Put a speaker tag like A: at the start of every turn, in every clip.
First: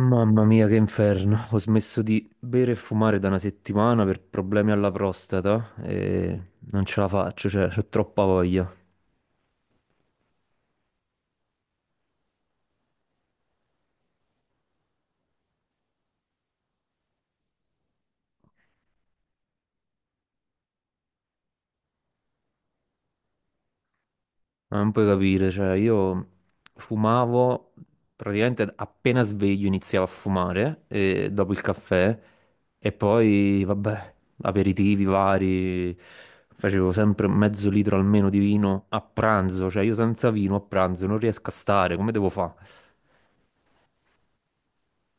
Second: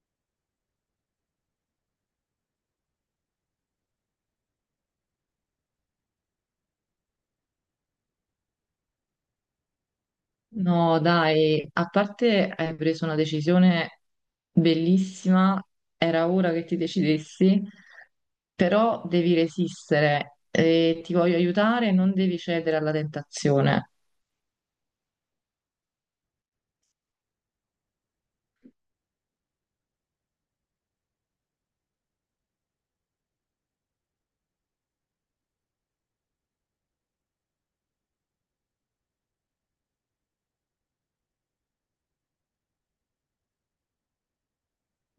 A: Mamma mia, che inferno. Ho smesso di bere e fumare da una settimana per problemi alla prostata e non ce la faccio, cioè, ho troppa voglia.
B: No, dai, a parte hai preso una decisione bellissima, era ora che ti decidessi, però devi resistere e ti voglio aiutare, non devi cedere alla tentazione.
A: Ma non puoi capire, cioè, io fumavo praticamente appena sveglio iniziavo a fumare e dopo il caffè e poi, vabbè, aperitivi vari. Facevo sempre mezzo litro almeno di vino a pranzo, cioè io senza vino a pranzo non riesco a stare, come devo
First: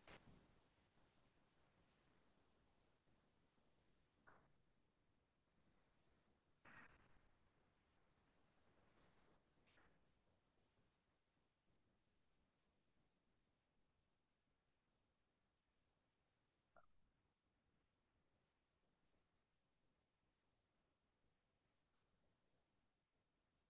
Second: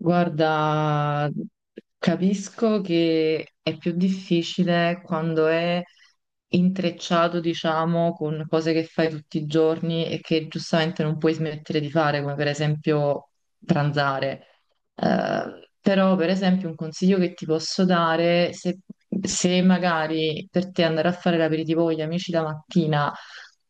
B: Guarda, capisco che è più difficile quando è intrecciato, diciamo, con cose che fai tutti i giorni e che giustamente non puoi smettere di fare, come per esempio pranzare. Però, per esempio, un consiglio che ti posso dare, se magari per te andare a fare l'aperitivo con gli amici la mattina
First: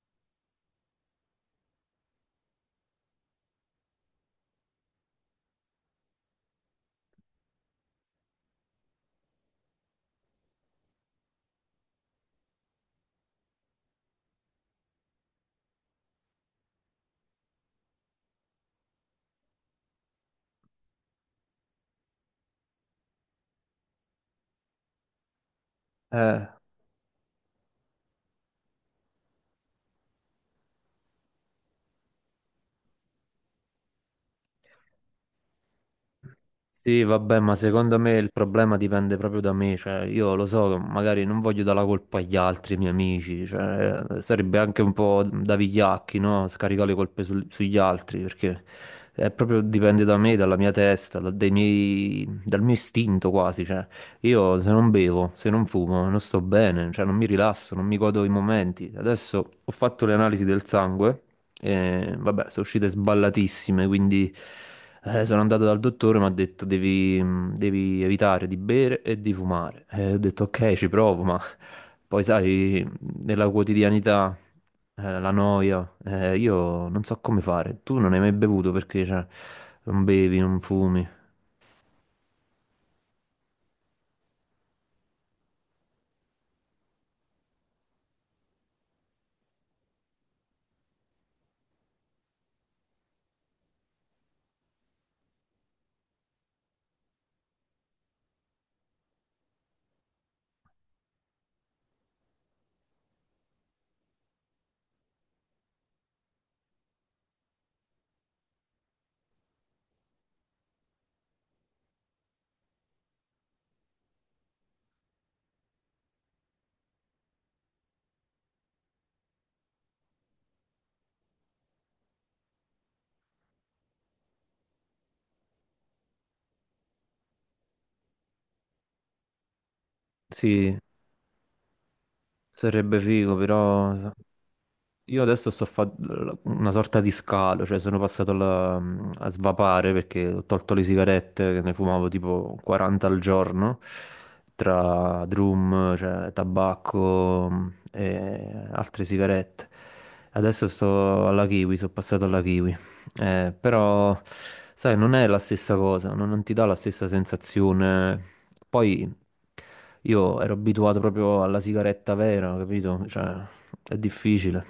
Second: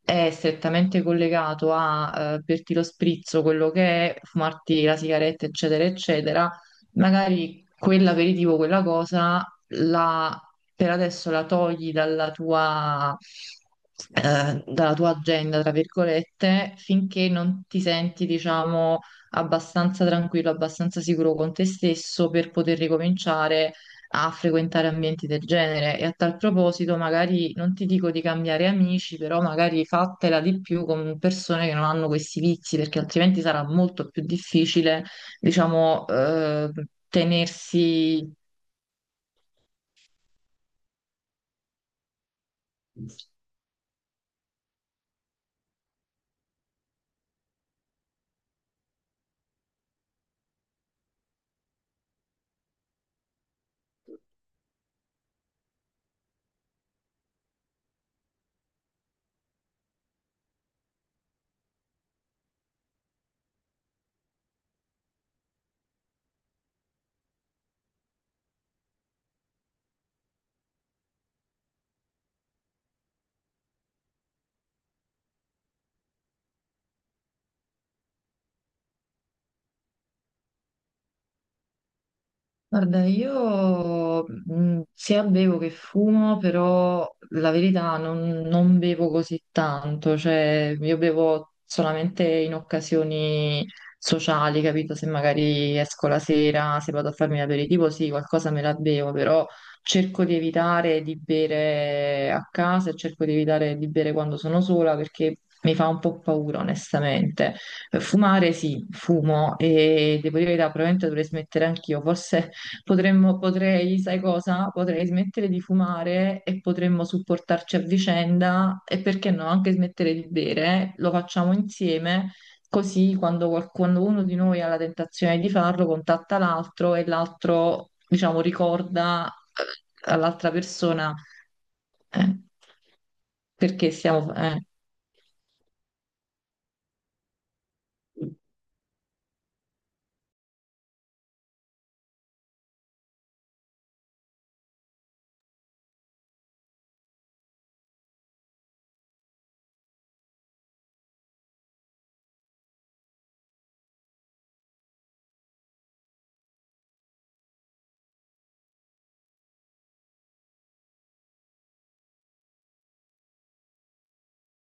B: è strettamente collegato a berti lo sprizzo, quello che è, fumarti la sigaretta, eccetera, eccetera, magari quell'aperitivo, quella cosa, la- per adesso la togli dalla tua agenda, tra virgolette, finché non ti senti, diciamo, abbastanza tranquillo, abbastanza sicuro con te stesso per poter ricominciare a frequentare ambienti del genere. E a tal
A: fare?
B: proposito, magari non ti dico di cambiare amici, però magari fatela di più con persone che non hanno questi vizi, perché altrimenti sarà molto più difficile, diciamo,
A: Sì, vabbè, ma secondo me il
B: tenersi.
A: problema dipende proprio da me, cioè io lo so, che magari non voglio dare la colpa agli altri miei amici, cioè sarebbe anche un po' da vigliacchi, no? Scaricare le colpe sugli altri, perché è proprio dipende da me, dalla mia testa, dal mio istinto quasi, cioè io se non bevo, se non fumo, non sto bene, cioè non mi rilasso, non mi godo i momenti. Adesso ho fatto le analisi del sangue. E, vabbè, sono uscite sballatissime, quindi sono andato dal dottore, mi ha detto devi, devi evitare di bere e di fumare. E ho detto ok, ci provo, ma poi sai, nella quotidianità, la noia, io non so come fare. Tu non hai mai bevuto perché cioè, non bevi, non fumi.
B: Guarda, io sia bevo che fumo, però la verità non bevo così tanto, cioè io bevo solamente in occasioni sociali, capito? Se magari esco la sera, se vado a farmi l'aperitivo, sì, qualcosa me la bevo, però cerco di evitare di bere a casa e cerco di evitare di bere quando sono sola perché mi fa un po' paura, onestamente. Fumare sì, fumo e devo dire la verità, probabilmente dovrei smettere anch'io, forse. Potrei, sai cosa? Potrei smettere di fumare e potremmo supportarci a vicenda e perché no, anche smettere di bere. Lo facciamo insieme, così quando uno di noi ha la tentazione di farlo, contatta l'altro e l'altro, diciamo, ricorda all'altra
A: Sì,
B: persona, eh,
A: sarebbe figo,
B: perché
A: però.
B: stiamo...
A: Io adesso sto facendo una sorta di scalo, cioè sono passato a svapare perché ho tolto le sigarette, che ne fumavo tipo 40 al giorno, tra drum, cioè tabacco e altre sigarette. Adesso sto alla kiwi, sono passato alla kiwi. Però, sai, non è la stessa cosa, non ti dà la stessa sensazione. Poi io ero abituato proprio alla sigaretta vera, capito? Cioè, è difficile.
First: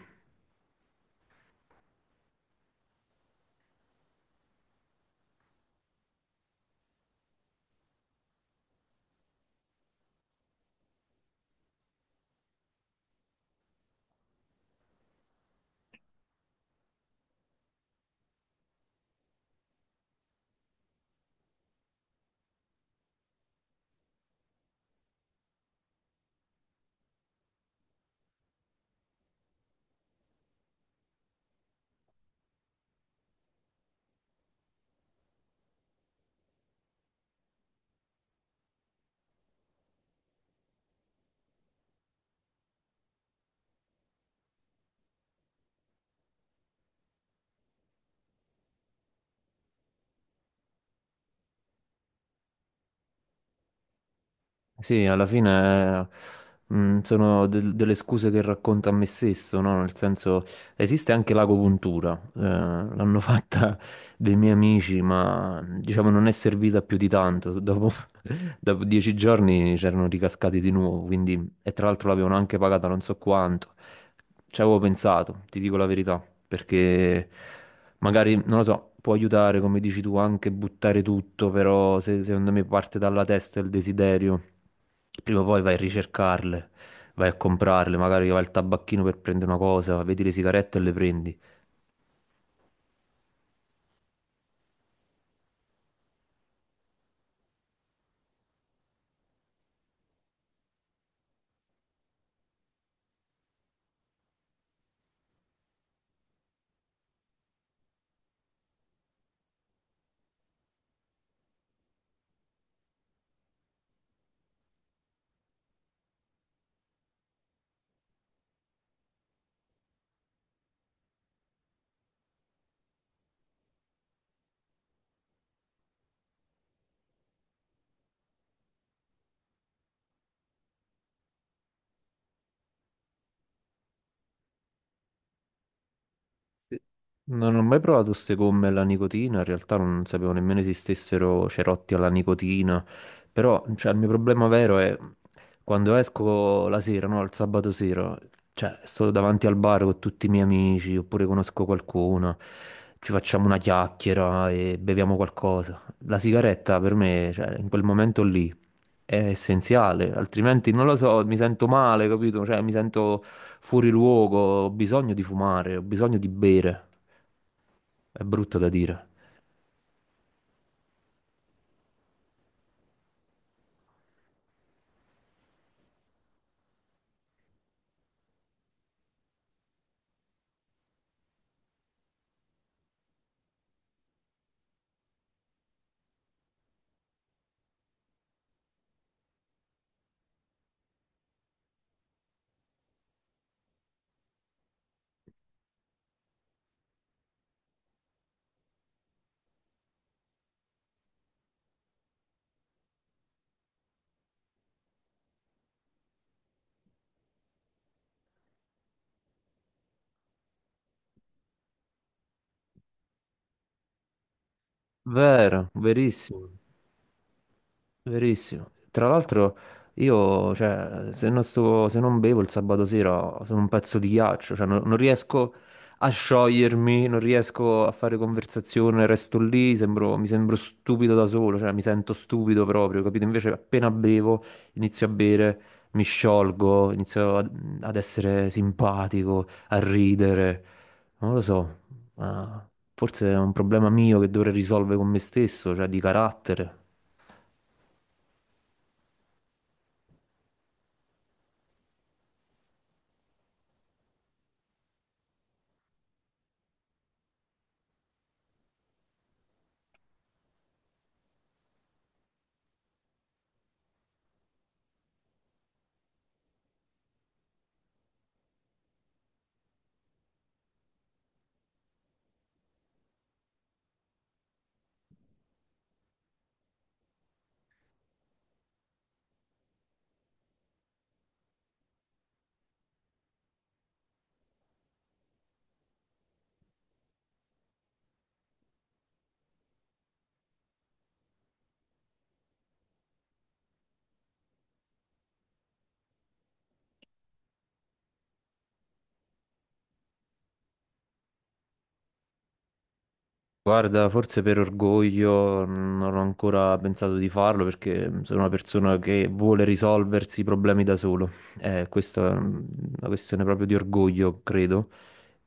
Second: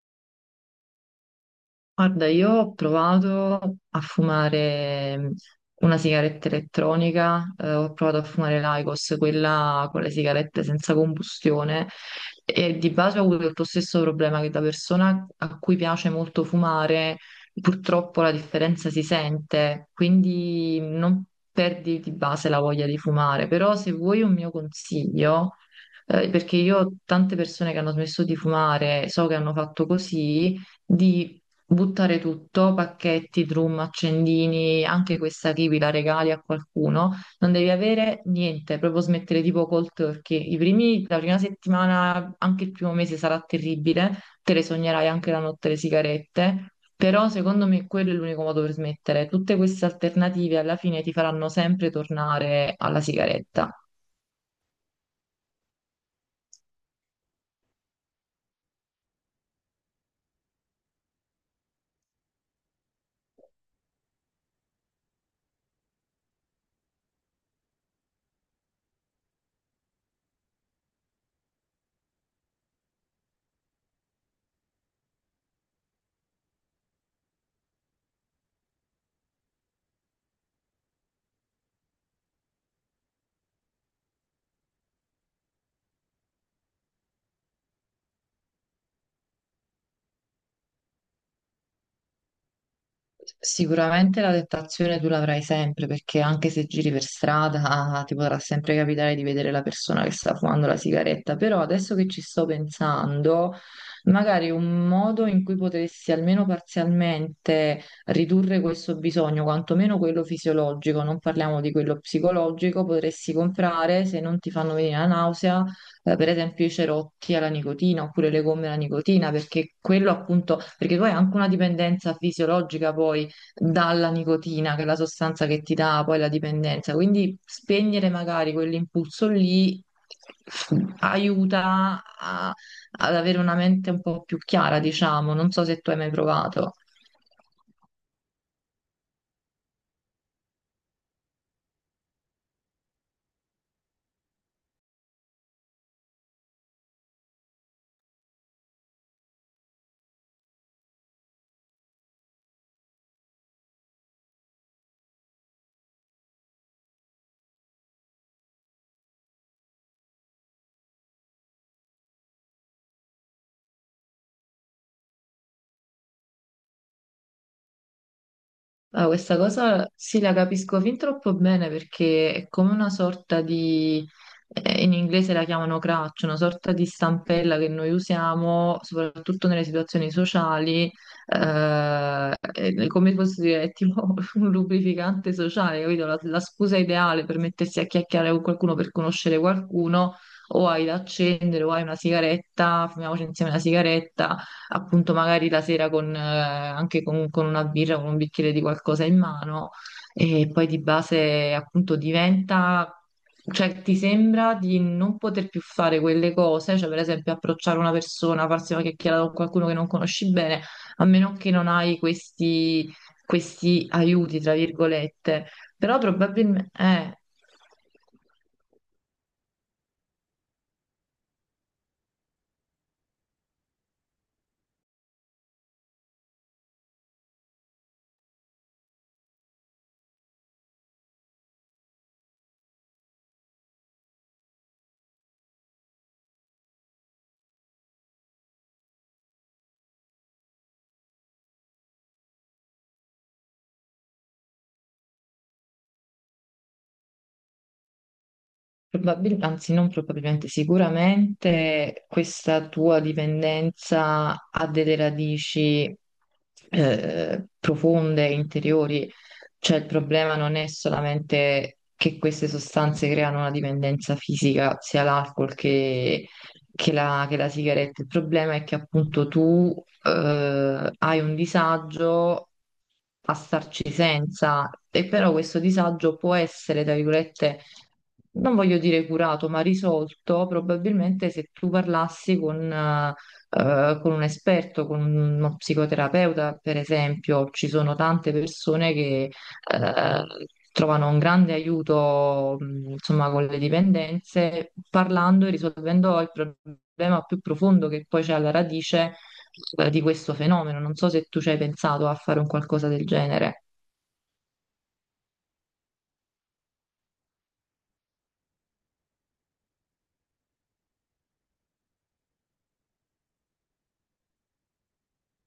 B: Guarda, io ho provato a fumare una sigaretta elettronica, ho provato a fumare l'Aicos, quella con le sigarette senza combustione, e di base ho avuto lo stesso problema che da persona a cui piace molto fumare, purtroppo la differenza si sente, quindi non perdi di base la voglia di fumare. Però se vuoi un mio consiglio, perché io ho tante persone che hanno smesso di fumare, so che hanno fatto così, di buttare tutto, pacchetti, drum, accendini, anche questa kiwi la regali a qualcuno, non devi avere niente, proprio smettere tipo cold turkey. La prima settimana, anche il primo mese sarà terribile, te le sognerai anche la notte le sigarette, però secondo me quello è l'unico modo per smettere. Tutte queste alternative alla fine ti faranno sempre tornare alla sigaretta.
A: Sì, alla fine sono delle scuse che racconto a me stesso, no? Nel senso, esiste anche l'agopuntura, l'hanno fatta dei miei amici, ma diciamo non è servita più di tanto. Dopo, dopo 10 giorni c'erano ricascati di nuovo, quindi, e tra l'altro l'avevano anche pagata non so quanto. Ci avevo pensato, ti dico la verità, perché magari, non lo so, può aiutare, come dici tu, anche buttare tutto, però se, secondo me parte dalla testa il desiderio, prima o poi vai a ricercarle, vai a comprarle, magari vai al tabacchino per prendere una cosa, vedi le sigarette e le prendi.
B: Sicuramente la tentazione tu l'avrai sempre perché anche se giri per strada ti potrà sempre capitare di vedere la persona che sta fumando la sigaretta, però adesso che ci sto pensando, magari un modo in cui potessi almeno parzialmente ridurre questo bisogno, quantomeno quello fisiologico, non parliamo di quello psicologico, potresti comprare se non ti fanno venire la nausea per esempio i cerotti alla nicotina oppure le gomme alla nicotina, perché quello appunto, perché tu hai anche una dipendenza fisiologica poi dalla nicotina, che è la sostanza che ti dà poi la dipendenza, quindi spegnere magari quell'impulso lì aiuta a- ad avere una mente un po' più chiara, diciamo, non so se tu hai mai provato.
A: Sì. Non ho mai provato queste gomme alla nicotina, in realtà non sapevo nemmeno esistessero cerotti alla nicotina, però cioè, il mio problema vero è quando esco la sera, no, il sabato sera, cioè sto davanti al bar con tutti i miei amici oppure conosco qualcuno, ci facciamo una chiacchiera e beviamo qualcosa. La sigaretta per me, cioè, in quel momento lì È essenziale, altrimenti non lo so, mi sento male, capito? Cioè, mi sento fuori luogo, ho bisogno di fumare, ho bisogno di bere. È brutto da
B: Ah,
A: dire.
B: questa cosa sì, la capisco fin troppo bene perché è come una sorta di, in inglese la chiamano crutch, una sorta di stampella che noi usiamo soprattutto nelle situazioni sociali, è come posso dire, è tipo un lubrificante sociale, capito? La scusa ideale per mettersi a chiacchierare con qualcuno, per conoscere qualcuno, o hai da accendere, o hai una sigaretta, fumiamoci insieme una sigaretta, appunto magari la sera anche con una birra, con un bicchiere di qualcosa in mano, e poi di base appunto diventa... Cioè, ti sembra di non poter più fare quelle cose, cioè per esempio approcciare una persona, farsi una chiacchierata con qualcuno che non conosci bene, a meno che non hai questi aiuti, tra virgolette.
A: Vero,
B: Però
A: verissimo.
B: probabilmente,
A: Verissimo. Tra l'altro io, cioè, se non se non bevo il sabato sera sono un pezzo di ghiaccio, cioè non riesco a sciogliermi, non riesco a fare conversazione, resto lì, mi sembro stupido da solo, cioè mi sento stupido proprio, capito? Invece appena bevo, inizio a bere, mi sciolgo, inizio ad essere simpatico, a ridere. Non lo so, ma forse è un problema mio che dovrei risolvere con me stesso, cioè di carattere.
B: Probabilmente, anzi non probabilmente, sicuramente questa tua dipendenza ha delle radici profonde, interiori, cioè il problema non è solamente che queste sostanze creano una dipendenza fisica, sia l'alcol che la sigaretta, il problema è che appunto tu hai un disagio a starci senza, e però questo disagio può essere, tra virgolette, non voglio dire curato, ma risolto, probabilmente se tu parlassi con un esperto, con uno psicoterapeuta, per esempio. Ci sono tante persone che eh, trovano un grande aiuto, insomma, con le dipendenze, parlando e risolvendo il problema più profondo che poi c'è alla radice di questo fenomeno. Non so se tu ci hai pensato a fare un qualcosa del genere.
A: Guarda, forse per orgoglio non ho ancora pensato di farlo perché sono una persona che vuole risolversi i problemi da solo. Questa è una questione proprio di orgoglio, credo.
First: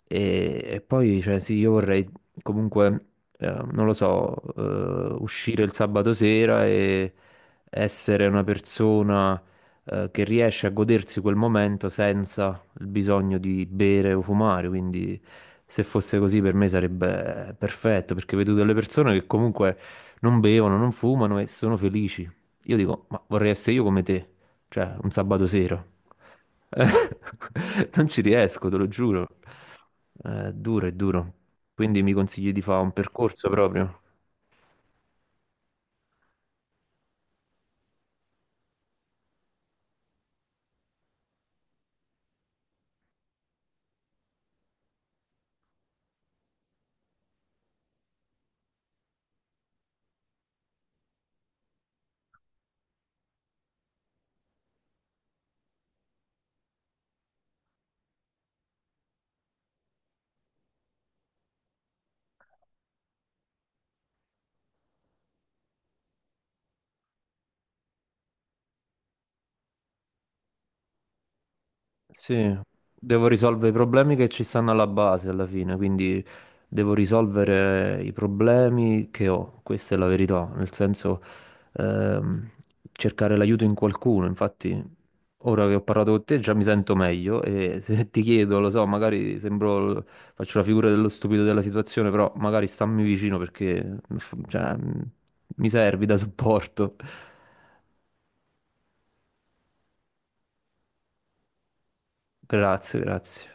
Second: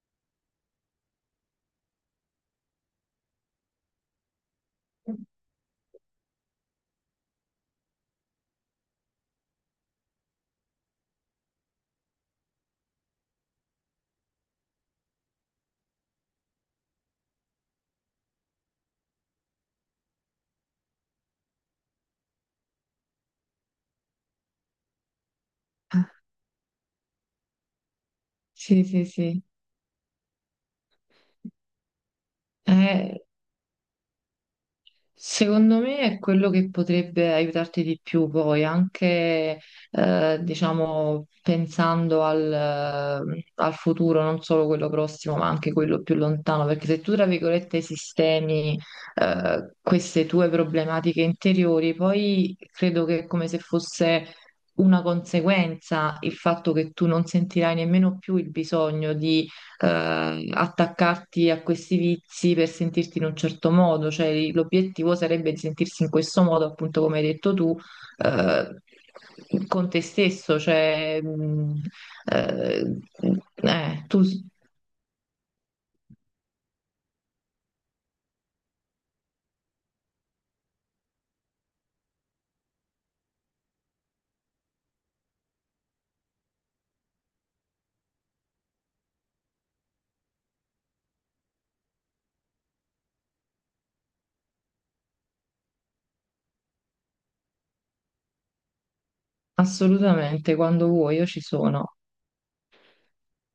A: E poi, cioè, sì, io vorrei comunque, non lo so, uscire il sabato sera e essere una persona, che riesce a godersi quel momento senza il bisogno di bere o fumare, quindi se fosse così per me sarebbe perfetto, perché vedo delle persone che comunque non bevono, non fumano e sono felici. Io dico, ma vorrei essere io come te, cioè un sabato sera. Eh, Non ci riesco, te
B: Sì,
A: lo
B: sì,
A: giuro.
B: sì.
A: Duro, è duro. Quindi mi consigli di fare un
B: Eh,
A: percorso proprio.
B: Secondo me è quello che potrebbe aiutarti di più poi, anche diciamo pensando al, al futuro, non solo quello prossimo, ma anche quello più lontano, perché se tu, tra virgolette, sistemi queste tue problematiche interiori, poi credo che è come se fosse una conseguenza il fatto che tu non sentirai nemmeno più il bisogno di attaccarti a questi vizi per sentirti in un certo modo, cioè l'obiettivo sarebbe di sentirsi in questo modo, appunto come hai detto tu, eh, con te stesso,
A: Sì,
B: eh,
A: devo risolvere i
B: eh,
A: problemi
B: tu
A: che
B: s-
A: ci stanno alla base alla fine, quindi devo risolvere i problemi che ho, questa è la verità, nel senso ehm, cercare l'aiuto in qualcuno, infatti ora che ho parlato con te già mi sento meglio e se ti chiedo, lo so, magari sembro, faccio la figura dello stupido della situazione, però magari stammi vicino perché cioè, mi servi da supporto.
B: assolutamente quando vuoi io ci sono.
A: Grazie, grazie.